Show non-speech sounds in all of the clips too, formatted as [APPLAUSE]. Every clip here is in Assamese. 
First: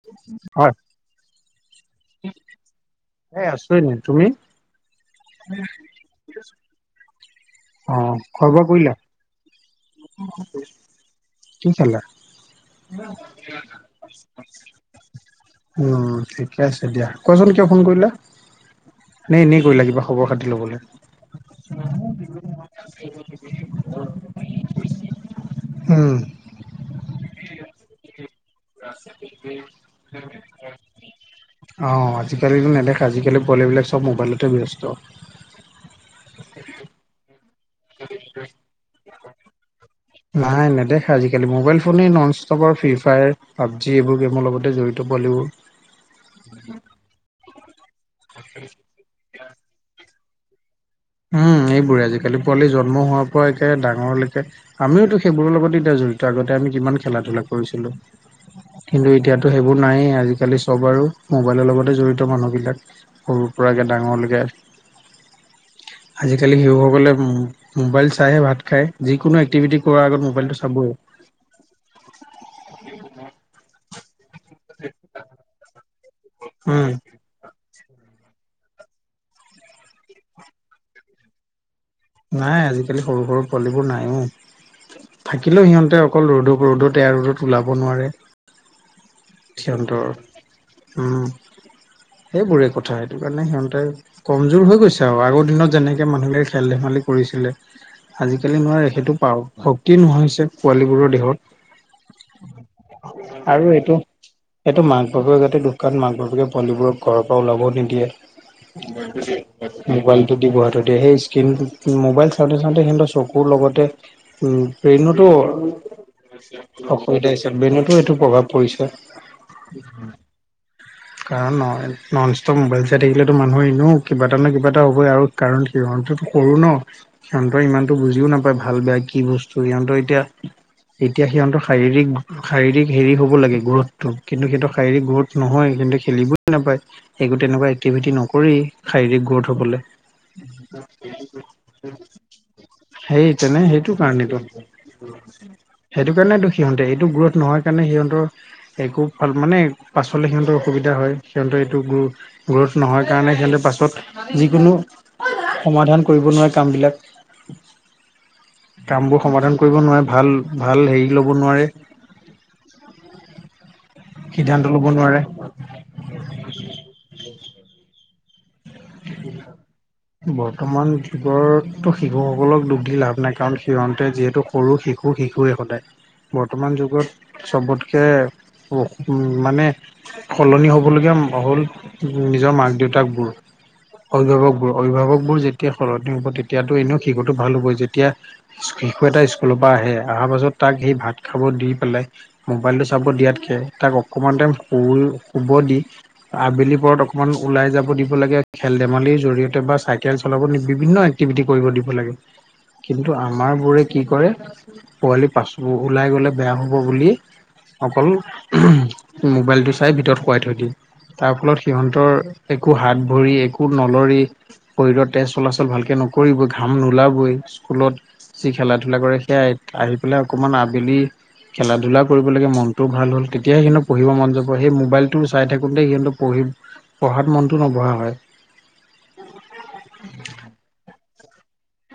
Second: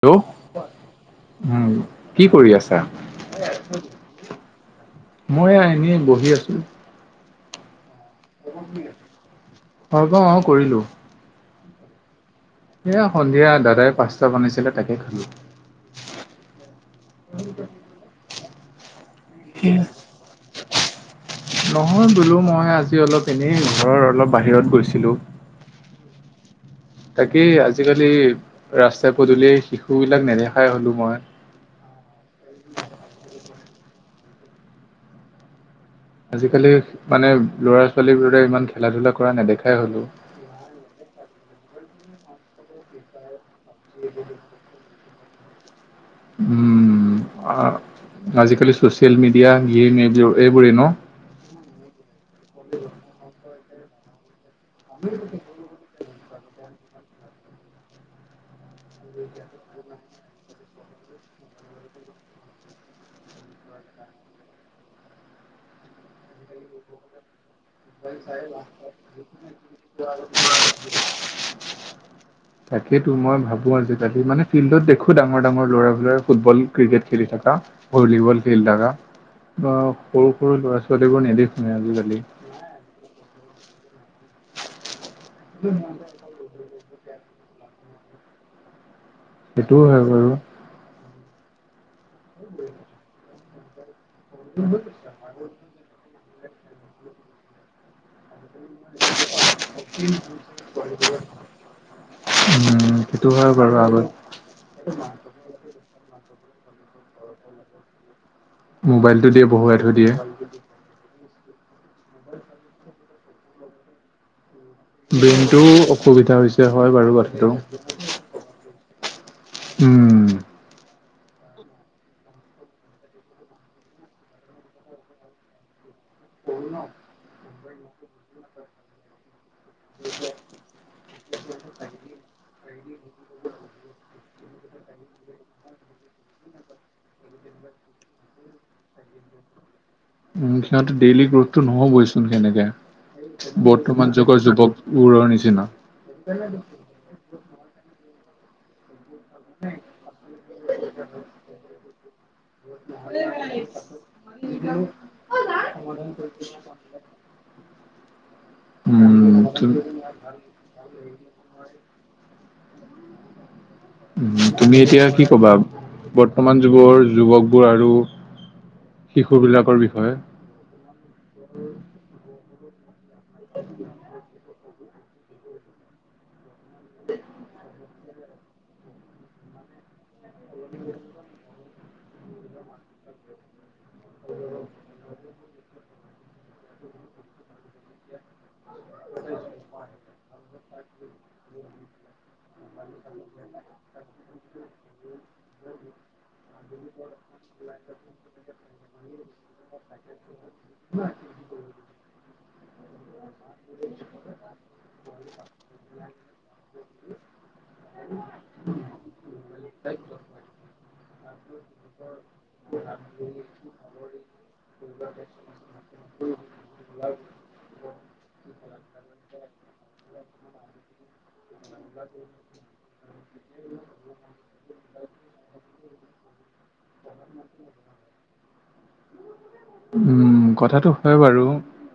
হেল্ল' হয় উম, কি কৰি আছা? এ আছো এনেই। তুমি? মই এয়া এনেই বহি আছো। অঁ খোৱা বোৱা কৰিলা? খোৱা বোৱা অঁ কৰিলো। কি খালা? এয়া সন্ধিয়া দাদাই পাস্তা বনাইছিলে তাকে খালো। উম ঠিকে আছে দিয়া। কোৱাচোন কিয় ফোন কৰিলা? নে এনেই কৰিলা কিবা খবৰ খাতি ল'বলৈ? নহয় বোলো মই আজি অলপ এনেই ঘৰৰ অলপ বাহিৰত গৈছিলো। উম। তাকেই আজিকালি ৰাস্তা পদূলিয়ে শিশু বিলাক নেদেখাই হ'লো মই। অঁ, আজিকালিতো নেদেখা আজিকালি পোৱালি বিলাক চব মোবাইলতে ব্যস্ত। আজিকালি মানে ল'ৰা ছোৱালীবোৰে ইমান খেলা ধূলা কৰা নেদেখাই হ'লো। নাই নেদেখা আজিকালি মোবাইল ফোনে নন ষ্টপৰ ফ্ৰী ফায়াৰ, পাবজি এইবোৰ গেমৰ লগতে জড়ি ত পোৱালিবোৰ। উম, আজিকালি ছ'চিয়েল মিডিয়া, গেম এইবোৰেই ন? উম এইবোৰে আজিকালি পোৱালি জন্ম হোৱাৰ পৰা একে ডাঙৰলৈকে আমিওতো সেইবোৰৰ লগত এতিয়া জড়ি ত আগতে আমি কিমান খেলা ধূলা কৰিছিলো। কিন্তু এতিয়াতো সেইবোৰ নায়েই আজিকালি চব আৰু মোবাইলৰ লগতে জড়িত মানুহবিলাক। সৰুৰ পৰা একে ডাঙৰলৈকে। আজিকালি শিশুসকলে উম মোবাইল চাইয়ে ভাত এক্টিভিটি কৰাৰ আগত খাই মোবাইলটো চাবই। [UNINTELLIGIBLE] তাকেইেতো মই ভাবো আজিকালি মানে ফিল্ডত দেখো ডাঙৰ ডাঙৰ ল'ৰাবৰে ফুটবল উম, ক্ৰিকেট খেলি থকা। ভলীবল খেল থাকা বা সৰু - সৰু ল'ৰা - ছোৱালীবোৰ নেদেখোৱে আজিকালি। নাই আজিকালি সৰু সৰু পোৱালিবোৰ নাই অ, থাকিলেও সিহঁতে অকল ৰ'দত ৰ'দত তে ৰ'দত ওলাব নোৱাৰে, সেইটোও হয় থিয়ন্তৰ বাৰু উম, সেইবোৰে কথা সেইটো কাৰণে সিহতেৰ কমজোৰ হৈ গৈছে আৰু আগৰ দিনত যেনেকে মানুহবিলাকে খেল - ধেমালি কৰিছিলে। আজিকালি নোৱাৰে সেইটো পাৰ শক্তি নহয়ছে পোৱালীবোৰৰ দেহত। উম সেইটো হয় আৰু বাৰু এইটো আগত সেইটো মাক বাপেকৰ গাতে দোষ কান, মাক বাপেকে পোৱালিবোৰক ঘৰৰ পৰা ওলাব নিদিয়ে। মোবাইলটো দিয়ে বহুৱাই থৈ দিয়ে মোবাইলটো দিব আৰু। তে সেই স্ক্ৰীনটো, মোবাইল চাওঁতে চাওঁতে সিহঁতৰ চকুৰ লগতে উম ব্ৰেইনতো, ব্ৰেইনটো অসুবিধা হৈছে হয় বাৰু অসুবিধা কথাটো হৈছে ব্ৰেইনতো এইটো প্ৰভাৱ কৰিছে। উম কাৰণ ন নন ষ্টপ মোবাইল চাই থাকিলেতো মানুহৰ এনেও কিবা এটা ন কিবা এটা হ'বই আৰু কাৰণ সিহঁতত সৰু ন, সিহঁতৰ ইমানটো বুজিও নাপায় ভাল বেয়া কি বস তো সিহঁতৰ এতিয়া এতিয়া সিহঁতৰ শাৰীৰিক শাৰীৰিক হেৰি হ'ব লাগে গ্ৰথটো কিন্তু সেইটো শাৰীৰিক গ্ৰথ নহয় কিন্তু খেলিবই নাপায়। সেইবোৰ তেনেকুৱা এক্টিভিটি নকৰি শাৰীৰিক গ্ৰথ হ'বলৈ। উম সিহঁতে ডেইলি গ্ৰথটো নহ'বইচোন সেনেকে। সেই তেনে সেইটো বৰ্তমান কাৰণেতো যুগৰ যুৱকবোৰৰ নিচিনা। সেইটো কাৰণেতো সিহঁতে এইটো গ্ৰোথ নহয় কাৰণে সিহঁতৰ একো খন মানে পাছলৈ সিহঁতৰ অসুবিধা হয়, সিহঁতৰ এইটো গ্ৰ গ্ৰ'থ নহয় কাৰণে সিহঁতে পাছত যিকোনো সমাধান কৰিব নোৱাৰা কামবিলাক উম কামবোৰ সমাধান কৰিব নোৱাৰে, উম ভাল ভাল হেৰি ল'ব নোৱাৰে। উম, সিদ্ধান্ত তুমি ল'ব এতিয়া নোৱাৰে কি কবা বৰ্তমান যুগৰ যুৱকবোৰ আৰু শিশুবিলাকৰ বিষয়ে বৰ্তমান যুগৰতো শিশুসকলক দুখী লাভ নাই কাৰণ সিহঁতে যিহেতু সৰু শিশু শিশুৱে সদায় বৰ্তমান যুগত চবতকে অ মানে সলনি হ'বলগীয়া হ'ল নিজৰ মাক - দেউতাকবোৰ। অভিভাৱকবোৰ, অভিভাৱকবোৰ যেতিয়া সলনি হ'ব তেতিয়াতো এনেও শিশুটো ভাল হ'বই যেতিয়া স্কু শিশু এটা স্কুলৰ পৰা আহে, আহাৰ পাছত তাক সেই ভাত খাব দি পেলাই মোবাইলটো চাব দিয়াতকে তাক অকণমান টাইম শুল শুব দি আবেলি পৰত অকণমান ওলাই যাব দিব লাগে খেল - ধেমালিৰ জৰিয়তে বা চাইকেল চলাব বিভিন্ন এক্টিভিটি কৰিব দিব লাগে। কিন্তু আমাৰবোৰে কি কৰে? পোৱালি পাছবোৰ ওলাই গ'লে বেয়া হ'ব বুলি অকল উহু, মোবাইলটো চাই ভিতৰত শোৱাই থৈ দিয়ে তাৰ ফলত সিহঁতৰ একো হাত ভৰি একো নলৰি শৰীৰৰ তেজ চলাচল ভালকে নকৰিব, ঘাম নোলাবই, স্কুলত যি খেলা - ধূলা কৰে সেইয়া আহি পেলাই অকমান আবেলি খেলা - ধূলা কৰিব লাগে মনটো ভাল হ'ল তেতিয়া সিহঁত পঢ়িব মন যাব সেই মোবাইলটো চাই থাকোঁতে সিহঁতক পঢ়ি পঢ়াত মনটো নবঢ়া হয়। উম কথাটো হয় বাৰু।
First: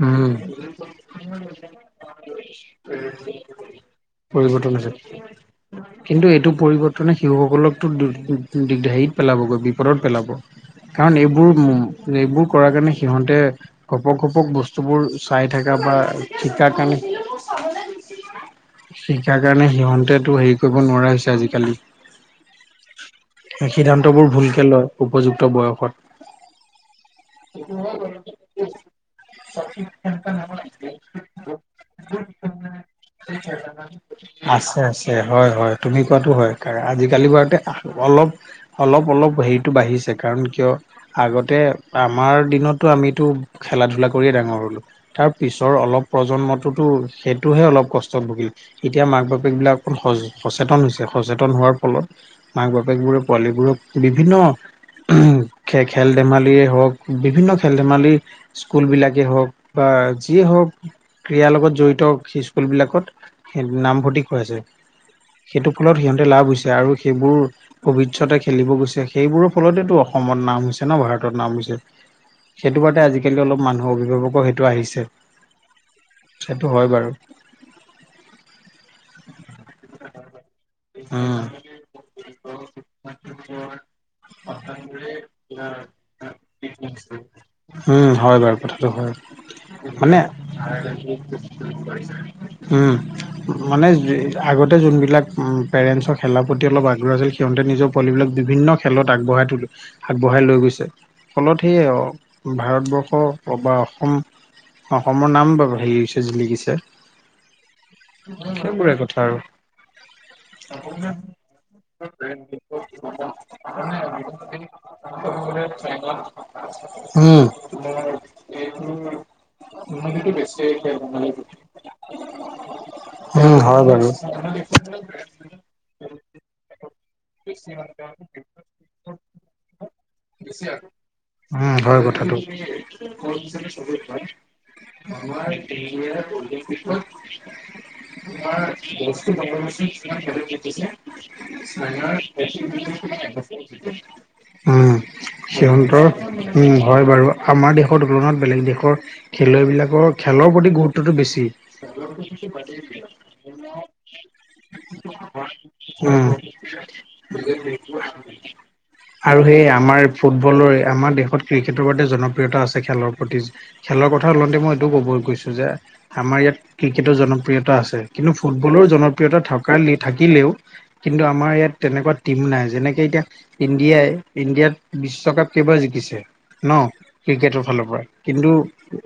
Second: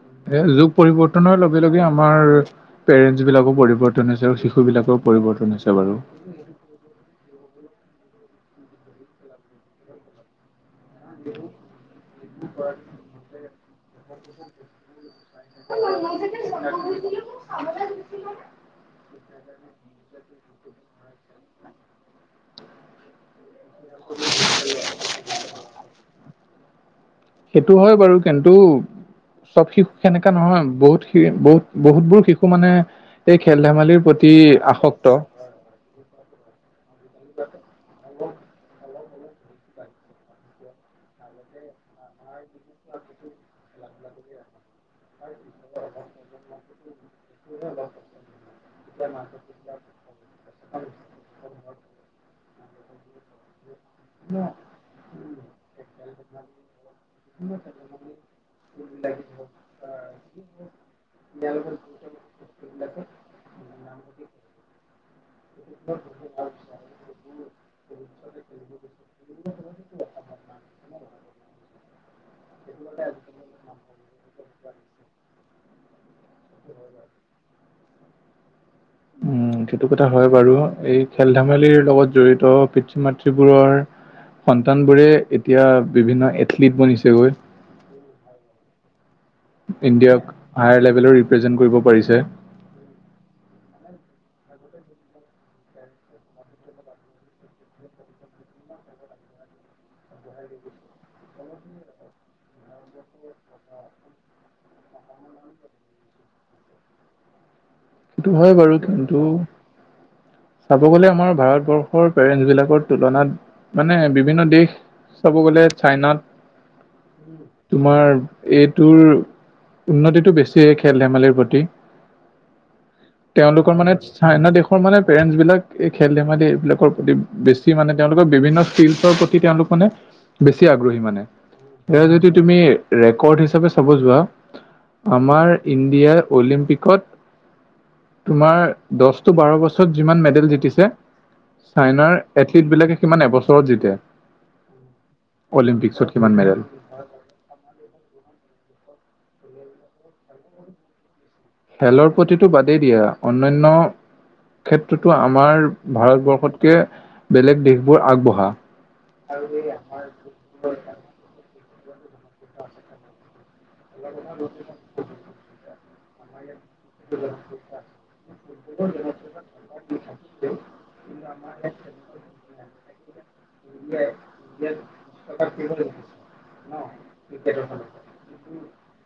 উম এ যুগ পৰিবৰ্তনৰ লগে লগে আমাৰ পেৰেন্টছবিলাকো পৰিৱৰ্তন হৈছে আৰু পৰিৱৰ্তন হৈছে। শিশুবিলাকৰ পৰিৱৰ্তন হৈছে বাৰু। কাৰণে শিশুসকলকতো দিগ দিগদাৰিত পেলাবগৈ বিপদত পেলাব। কাৰণ এইবোৰ উ এইবোৰ কৰাৰ কাৰণে সিহঁতে ঘপক ঘপক বস্তুবোৰ চাই থকা বা শিকাৰ কাৰণে [UNINTELLIGIBLE] শিকাৰ কাৰণে সিহঁতেতো হেৰি কৰিব নোৱাৰা হৈছে আজিকালি। সিদ্ধান্তবোৰ ভুলকে লয় উপযুক্ত বয়সত। সেইটো হয় বাৰু কিন্তু। চব শিশু সেনেকা নহয় বহুত শি বহুত বহুতবোৰ শিশু মানে এই খেল ধেমালিৰ প্ৰতি আছে আছে আসক্ত। হয় হয় তুমি কোৱাটো হয় কাৰ আজিকালি বাৰুতে অলপ অলপ অলপ হেৰিটো বাঢ়িছে, কাৰণ কিয় আগতে আমাৰ দিনতো আমিতো খেলা ধূলা কৰিয়ে ডাঙৰ হ'লোঁ, তাৰ পিছৰ অলপ প্ৰজন্মটোতো সেইটোহে অলপ কষ্টত ভুগিল এতিয়া মাক বাপেকবিলাক অকণ সচেতন হৈছে। সচেতন হোৱাৰ ফলত, মাক বাপেকবোৰে পোৱালীবোৰক বিভিন্ন খে খেল ধেমালিয়ে হওক, বিভিন্ন খেল ধেমালি স্কুলবিলাকেই হওক বা যিয়ে হওক ক্ৰীড়াৰ লগত জড়িত সেই স্কুলবিলাকত। নামভৰ্তি কৰাইছে, সেইটো ফলত সিহঁতে লাভ হৈছে আৰু সেইবোৰ ভৱিষ্যতে খেলিব গৈছে, সেইবোৰৰ ফলতেটো অসমত নাম হৈছে। ভাৰতত নাম হৈছে, সেইটো বাদে আজিকালি অলপ মানুহ অভিভাৱকো সেইটো আহিছে, সেইটো হয় বাৰু। উম। সেইটো কথা হয় বাৰু, এই খেল উম ধেমালিৰ লগত জড়িত পিতৃ মাতৃবোৰৰ সন্তানবোৰে এতিয়া বিভিন্ন এথলিট বনিছে গৈ। উম হয় বাৰু কথাটো হয়, মানে ইণ্ডিয়াক হায়াৰ লেভেলৰ ৰিপ্ৰেজেন্ট কৰিব পাৰিছে মানে আগতে যোনবিলাক পেৰেণ্টছৰ খেলাৰ প্ৰতি অলপ আগ্ৰহ আছিল। সিহঁতে নিজৰ পোৱালিবিলাক বিভিন্ন খেলত আগবঢ়াই ত আগবঢ়াই লৈ গৈছে। ফলত সে অ ভাৰতবৰ্ষ অ বা অসম অসমৰ নাম বাৰু হেৰি হৈছে জিলিকিছে। সেইটো হয় বাৰু সেইবোৰে কথা কিন্তু। আৰু। চাব গলে আমাৰ ভাৰতবৰ্ষৰ পেৰেন্স বিলাকৰ তুলনাত, মানে বিভিন্ন দেশ চাব গ'লে উম, চাইনাত তোমাৰ এইটোৰ উন্নতিটো বেছি খেল ধেমালিৰ প্ৰতি। [UNINTELLIGIBLE] উম, তেওঁলোকৰ হয় মানে বাৰু। চাইনা দেশৰ মানে পেৰেন্টছ বিলাক, এই খেল ধেমালি এইবিলাকৰ প্ৰতি বেছি মানে তেওঁলোকৰ বিভিন্ন স্কিলছৰ প্ৰতি তেওঁলোক মানে, বেছি আগ্ৰহী মানে। উম, হয় এ যদি কথাটো তুমি। ৰেকৰ্ড হিচাপে চাব যোৱা আমাৰ ইণ্ডিয়াৰ অলিম্পিকত। তোমাৰ দহ টো বাৰ বছৰত যিমান মেডেল জিতিছে। চাইনাৰ এথলিটবিলাকে কিমান এবছৰত জিতে [UNINTELLIGIBLE] উম সিহঁতৰ অলিম্পিকছত কিমান মেডেল। উম। হয় বাৰু আমাৰ দেশৰ তুলনাত বেলেগ দেশৰ খেলুৱৈবিলাকৰ খেলৰ প্ৰতি গুৰুত্বটো বেছি। খেলৰ প্ৰতিটো বাদেই দিয়া অন্যান্য [UNINTELLIGIBLE] ক্ষেত্ৰতো আমাৰ উম, ভাৰতবৰ্ষতকে বেলেগ দেশবোৰ আগবঢ়া। আৰু সেই আমাৰ ফুটবলৰ আমাৰ দেশত ক্ৰিকেটৰ বাবে জনপ্ৰিয়তা আছে খেলৰ প্ৰতি। খেলৰ কথা ওলাওঁতে মই এইটোও ক'ব গৈছো যে, আমাৰ ইয়াত ক্ৰিকেটৰ জনপ্ৰিয়তা আছে, কিন্তু ফুটবলৰ জনপ্ৰিয়তা থকা থাকিলেও কিন্তু আমাৰ ইয়াত তেনেকুৱা টিম নাই যেনেকে এতিয়া ইণ্ডিয়াই ইণ্ডিয়াত বিশ্বকাপ কেইবাৰ জিকিছে ন ক্ৰিকেট ৰ ফালৰ পৰা কিন্তু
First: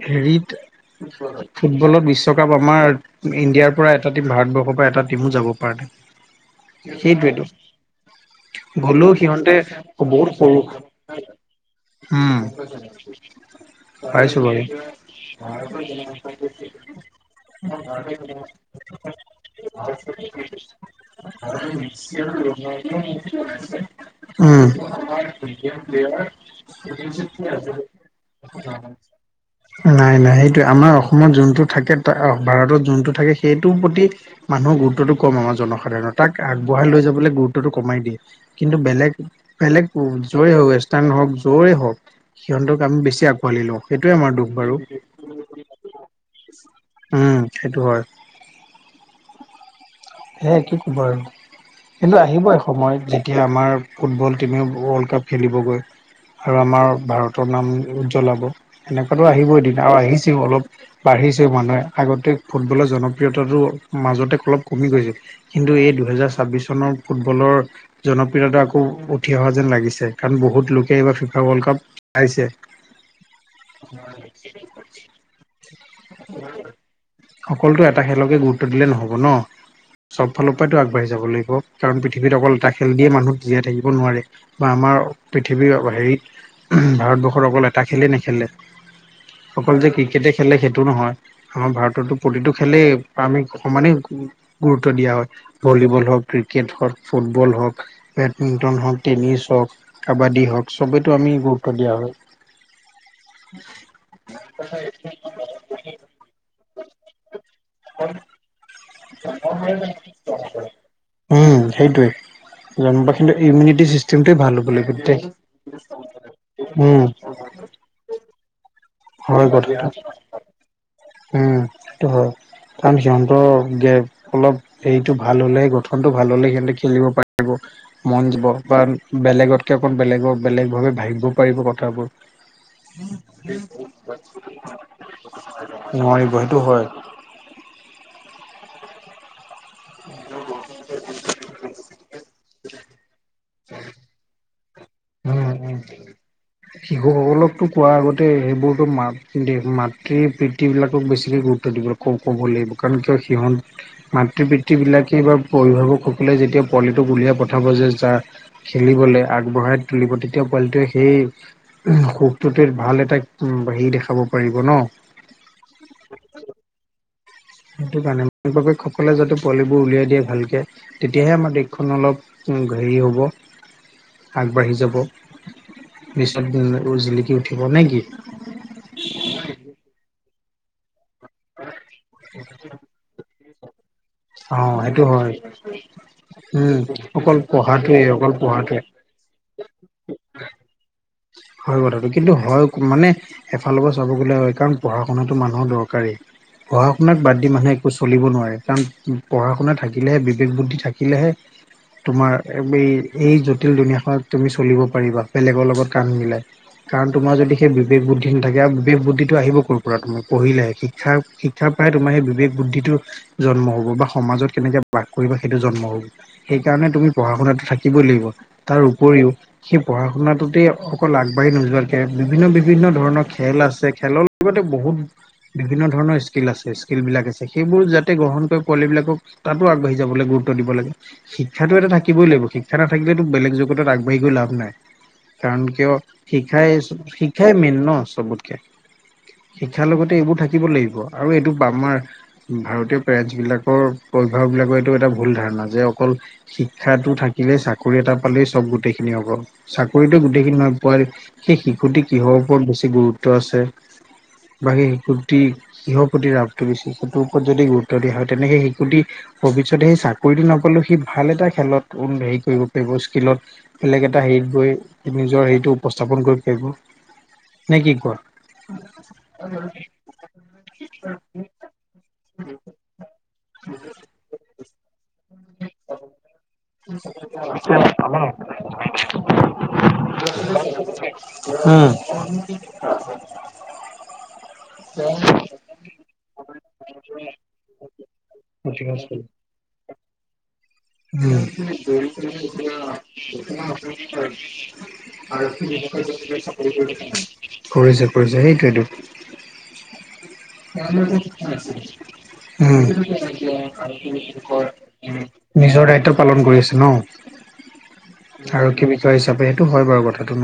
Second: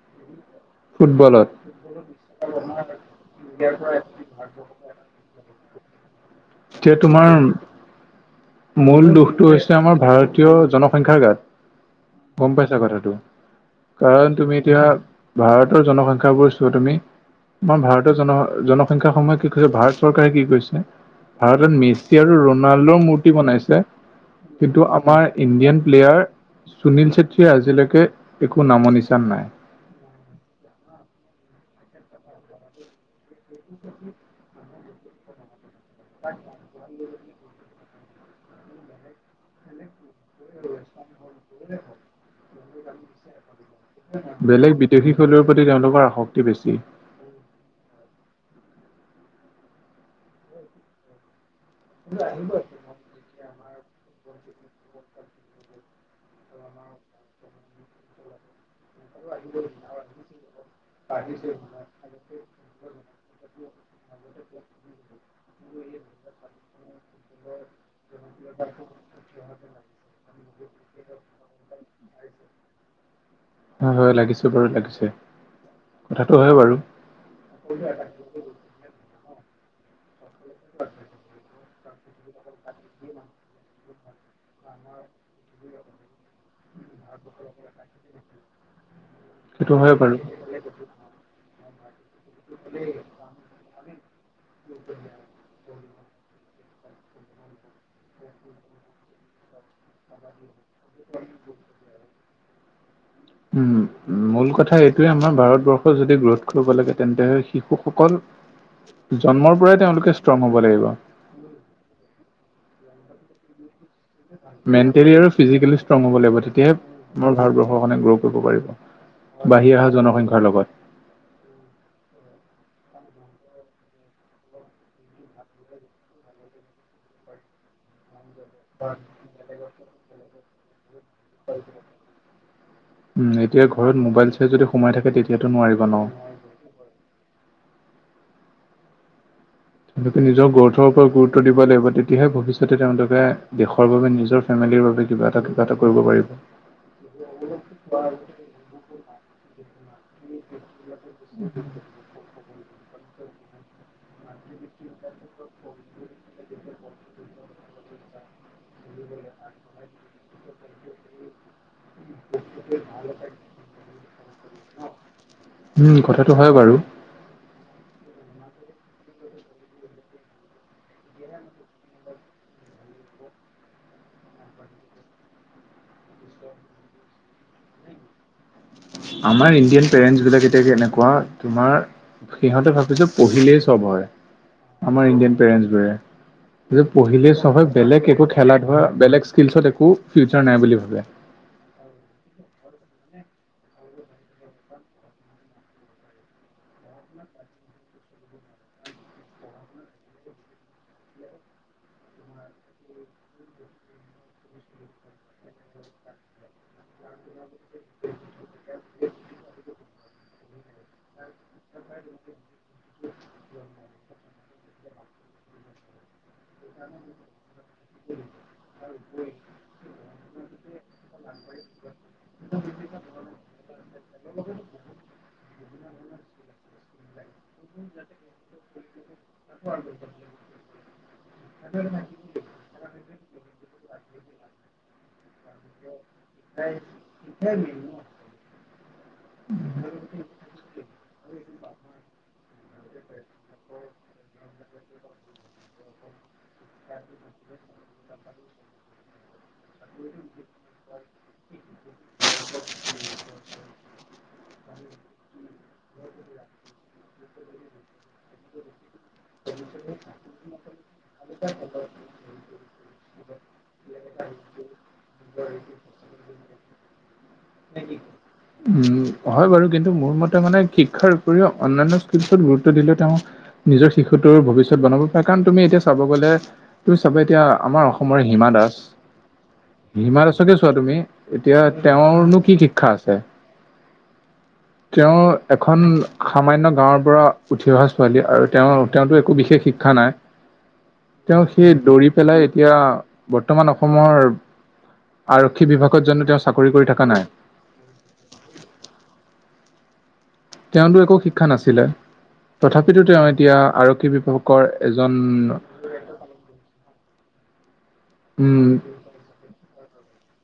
হেৰিত ফুটবলত ফুটবলত বিশ্বকাপ আমাৰ ইণ্ডিয়াৰ পৰা এটা ভাৰতবৰ্ষৰ পৰা এটা টিমো যাব পৰা নাই। এতিয়া তোমাৰ সেইটোৱেতো মূল গ'লেও দুখটো সিহঁতে হৈছে আমাৰ বহুত ভাৰতীয় সৰু জনসংখ্যাৰ গাত। উম গম পাইছা কথাটো কাৰণ তুমি এতিয়া ভাৰতৰ জনসংখ্যাবোৰ চোৱা তুমি আমাৰ ভাৰতৰ জন জনসংখ্যা সমূহে কি কৈছে ভাৰত চৰকাৰে কি কৰিছে। ভাৰতত মেচি আৰু ৰনাল্ডৰ মূৰ্তি বনাইছে। উম, কিন্তু আমাৰ ইণ্ডিয়ান প্লেয়াৰ চুনীল চেত্ৰীয়ে আজিলৈকে অ একো হয় নামৰ নিচান নাই। নাই নাই সেইটো আমাৰ অসমত যোনটো থাকে, ভাৰতত যোনটো থাকে। সেইটোৰ প্ৰতি মানুহৰ গুৰুত্বটো কম আমাৰ জনসাধাৰণৰ তাক আগবঢ়াই লৈ যাবলৈ গুৰুত্ব টো কমাই দিয়ে কিন্তু বেলেগ বেলেগ যৰে হওক ৱেষ্টাৰ্ণ হওক যৰে হওক সিহঁতক আমি বেছি আঁকোৱালি লওঁ। সেইটোৱে আমাৰ দুখ বেলেগ বাৰু বিদেশী খেলৰ প্ৰতি তেওঁলোকৰ আসক্তি বেছি। উম সেইটো হয়। সেয়াই কি কবা আৰু কিন্তু আহিব একসময়ত। এতিয়া আমাৰ ফুটবল টীমেও ৱৰ্ল্ড কাপ খেলিবগৈ। আৰু আমাৰ ভাৰতৰ নাম উজ্জ্বলাব। এনেকুৱাতো আহিবই এদিন আৰু আহিছেও অলপ বাঢ়িছে মানুহ। আগতে ফুটবলৰ জনপ্ৰিয়তাটো মাজতে অলপ কমি গৈছিল। কিন্তু এই দুহেজাৰ ছাব্বিশ চনৰ ফুটবলৰ জনপ্ৰিয়তা আকৌ উঠি অহা যেন লাগিছে কাৰণ বহুত লোকে এইবাৰ ফিফা ৱৰ্ল্ড কাপ চাইছে। হয় হয় লাগিছে বাৰু লাগিছে। কথাটো হয় বাৰু সকলতো এটা খেলকে গু ৰুত্ব দিলে নহ'ব ন, চব ফালৰ পৰাইতো আগবাঢ়ি যাব লাগিব। কাৰণ পৃথিৱীত অকল এটা খেল দিয়ে মানুহক জীয়াই থাকিব নোৱাৰে বা আমাৰ পৃথিৱীৰ হেৰিত ভাৰতবৰ্ষত অকল এটা খেলেই নেখেলে। সেইটো অকল যে হয় বাৰু ক্ৰিকেটে খেলে সেইটো নহয় আমাৰ ভাৰততো প্ৰতিটো খেলেই আমি সমানেই গুৰুত্ব দিয়া হয় ভলীবল হওঁক, ক্ৰি কেট হওঁক, ফুটবল হওঁক, বেডমিণ্টন হওঁক, টেনিছ হওঁক, কাবাডী হওঁক। চবেইেতো আমি গুৰুত্ব দিয়া হয়। উম মূল কথা এইটোয়ে আমাৰ ভাৰতবৰ্ষ যদি গ্ৰোথ কৰিব লাগে তেন্তে শিশুসকল জন্মৰ পৰাই তেওঁলোকে ষ্ট্ৰং হব লাগিব। উম সেইটোৱে জন্মৰ পৰাই কিন্তু ইমিউনিটিষ্টম মেণ্টেলি আৰু ফিজিকেলি ষ্ট্ৰং হব লাগিব তেতিয়াহে উম, আমাৰ ভাৰতবৰ্ষৰ কাৰনে গ্ৰ' কৰিব পাৰিব। হয় বাঢ়ি কথাটো, অহা জনসংখ্যাৰ লগত উম সেইটো হয়। কাৰণ সিহঁতৰ গে অলপ হেৰিটো ভাল হ'লে গঠনটো ভাল হ'লে সিহঁতে খেলিব পাৰিব, মন দিব। বা বেলেগতকে অকণ বেলেগৰ বেলেগ ভাৱে ভাবিব পাৰিব কথাবোৰ। উম এতিয়া ঘৰত মোবাইল চাই যদি সোমাই থাকে তেতিয়াতো নোৱাৰিব ন। নোৱাৰি ব সেইটো হয়। তেওঁলোকে নিজৰ গ্ৰথৰ ওপৰত গুৰুত্ব দিব লাগিব। তেতিয়াহে ভৱিষ্যতে তেওঁলোকে দেশৰ বাবে নিজৰ ফেমিলিৰ বাবে কিবা এটা উমঁ' কিবা এটা উমঁ'। কৰিব পাৰিব। শিশুসকলকতো কোৱাৰ আগতে সেইবোৰতো মাতৃ-মাতৃ পিতৃ বিলাকক বেছিকে গুৰুত্ব দিব ক-ক'ব লাগিব কাৰণ কিয় সিহঁত মাতৃ পিতৃবিলাকে বা অভিভাৱকসকলে যেতিয়া পোৱলিটো উলিয়াই পঠাব যে যা খেলিবলৈ আগবঢ়াই তুলিব, তেতিয়া পোৱালিটোৱে সেই সুখটোত ভাল এটা হেৰি দেখাব পাৰিব ন। উমঁ' কথাটো হয় বাৰু। সেইটো কাৰণে মাক বাপেক সকলে যাতে পোৱালিবোৰ উলিয়াই দিয়ে ভালকে। তেতিয়াহে আমাৰ দেশখন অলপ হেৰি হ'ব আগবাঢ়ি যাব। [UNINTELLIGIBLE] জিলিকি উঠিব নে কি। আমাৰ ইণ্ডিয়ান পেৰেন্টছ বিলাক এতিয়া যে এনেকুৱা তোমাৰ সিহঁতে ভাবে যে পঢ়িলেই চ'ব হয়। অ সেইটো আমাৰ হয় ইণ্ডিয়ান পেৰেন্টছবোৰে। উম যদি অকল পঢ়িলেই চ'ব হয় পঢ়াটোৱে বেলেগ একো অকল পঢ়াটোৱে খেলা-ধূলা বেলেগ স্কিলছত একো ফিউচাৰ নাই বুলি ভাবে। হয় কথাটো কিন্তু হয় মানে এফালৰ পৰা চাব গ'লে হয়, কাৰণ পঢ়া শুনাটো মানুহৰ দৰকাৰী। পঢ়া শুনাক বাদ দি মানুহে একো চলিব নোৱাৰে কাৰণ পঢ়া শুনা থাকিলেহে বিবেক বুদ্ধি থাকিলেহে তোমাৰ এই এই জটিল দুনীয়াখনত তুমি চলিব পাৰিবা। বেলেগৰ লগত কাণ মিলাই কাৰণ তোমাৰ যদি সেই বিবেক বুদ্ধিটো নাথাকে আৰু বিবেক বুদ্ধিটো আহিব ক পৰা, তুমি পঢ়িলে শিক্ষাৰ শিক্ষাৰ পৰাই তোমাৰ সেই বিবেক বুদ্ধিটো জন্ম হ'ব বা সমাজত কেনেকে বাস কৰিব সেইটো জন্ম হ'ব। সেইকাৰণে তুমি পঢ়া শুনাটো থাকিবই লাগিব। তাৰ উপৰিও সি পঢ়া শুনাটোতে অকল আগবাঢ়ি নোযোৱাকৈ বিভিন্ন বিভিন্ন ধৰণৰ খেল আছে খেলৰ লগতে বহুত বিভিন্ন ধৰণৰ স্কিল আছে। খেল বিলাক আছে, সেইবোৰ যাতে গ্ৰহণ কৰি পোৱালি বিলাকক তাতো আগবাঢ়ি যাবলৈ গুৰুত্ব দিব লাগে। শিক্ষাতো এটা থাকিবই লাগিব শিক্ষা নাথাকিলেতো বেলেগ জগতত আগবাঢ়ি গৈ লাভ নাই। কাৰণ কিয় শিক্ষাই শিক্ষাই মেইন ন চবতকে। শিক্ষাৰ লগতে এইবোৰ থাকিব লাগিব আৰু এইটো আমাৰ ভাৰতীয় পেৰেছবিলাকৰ অভিভাৱক বিলাকৰ এইটো এটা ভুল ধাৰণা যে অকল শিক্ষাটো থাকিলে চাকৰি এটা পালে চ'ব গোটেই খিনি হ'ব। চাক কৰিতো গোটেইখিনি নহয়, পোৱালি সেই শিশুটি কিহৰ ওপৰত বেছি গৰুত্ব গুৰুত্ব আছে, বাকী শিশুটি কিহৰ প্ৰতি ৰাপটো বেছি ওপৰত যদি গুৰুত্ব দিয়া হয় তেনেকে সেই শিশুটি ভৱিষ্যতে সেই চাকৰিটো নাপালেও সি ভাল এটা খেলত ধেই কৰিব পাৰিব স্কিলত বেলেগ এটা সেৰিত গৈ নিজৰ হেৰিটো উপস্থাপন কৰিব পাৰিব। নে কি কোৱা? উম হয় বাৰু কিন্তু মোৰ মতে মানে শিক্ষাৰ উপৰিও অন্যান্য স্কিলছত গুৰুত্ব দিলে তেওঁ নিজৰ শিশুটোৰ ভৱিষ্যত বনাব পাৰে কাৰণ তুমি এতিয়া চাব গ'লে তুমি চাবা এতিয়া আমাৰ অসমৰে হিমা দাস হিমা দাসকে চোৱা তুমি এতিয়া উম। তেওঁৰনো কি শিক্ষা আছে। তেওঁ এখন সামান্য গাঁৱৰ পৰা উঠি অহা ছোৱালী আৰু তেওঁ তেওঁতো একো বিশেষ শি শিক্ষা নাই। তেওঁ সেই দৌৰি পেলাই এতিয়া বৰ্তমান অসমৰ উমঁ। আৰক্ষী বিভাগত জানো তেওঁ চাকৰি কৰি থকা নাই? কৰিছে-কৰিছে সেইটোৱেতো। [UNINTELLIGIBLE] [UNINTELLIGIBLE] তেওঁতো একো শিক্ষা নাছিলে উমঁ, তথাপিতো তেওঁ এতিয়া আৰক্ষী বিভাগৰ হয়। এজন নিজৰ দায়িত্ব- পালন কৰি আছে ন' উম আৰক্ষী বিষয়া হিচাপে সেইটো হয় বাৰু কথাটো।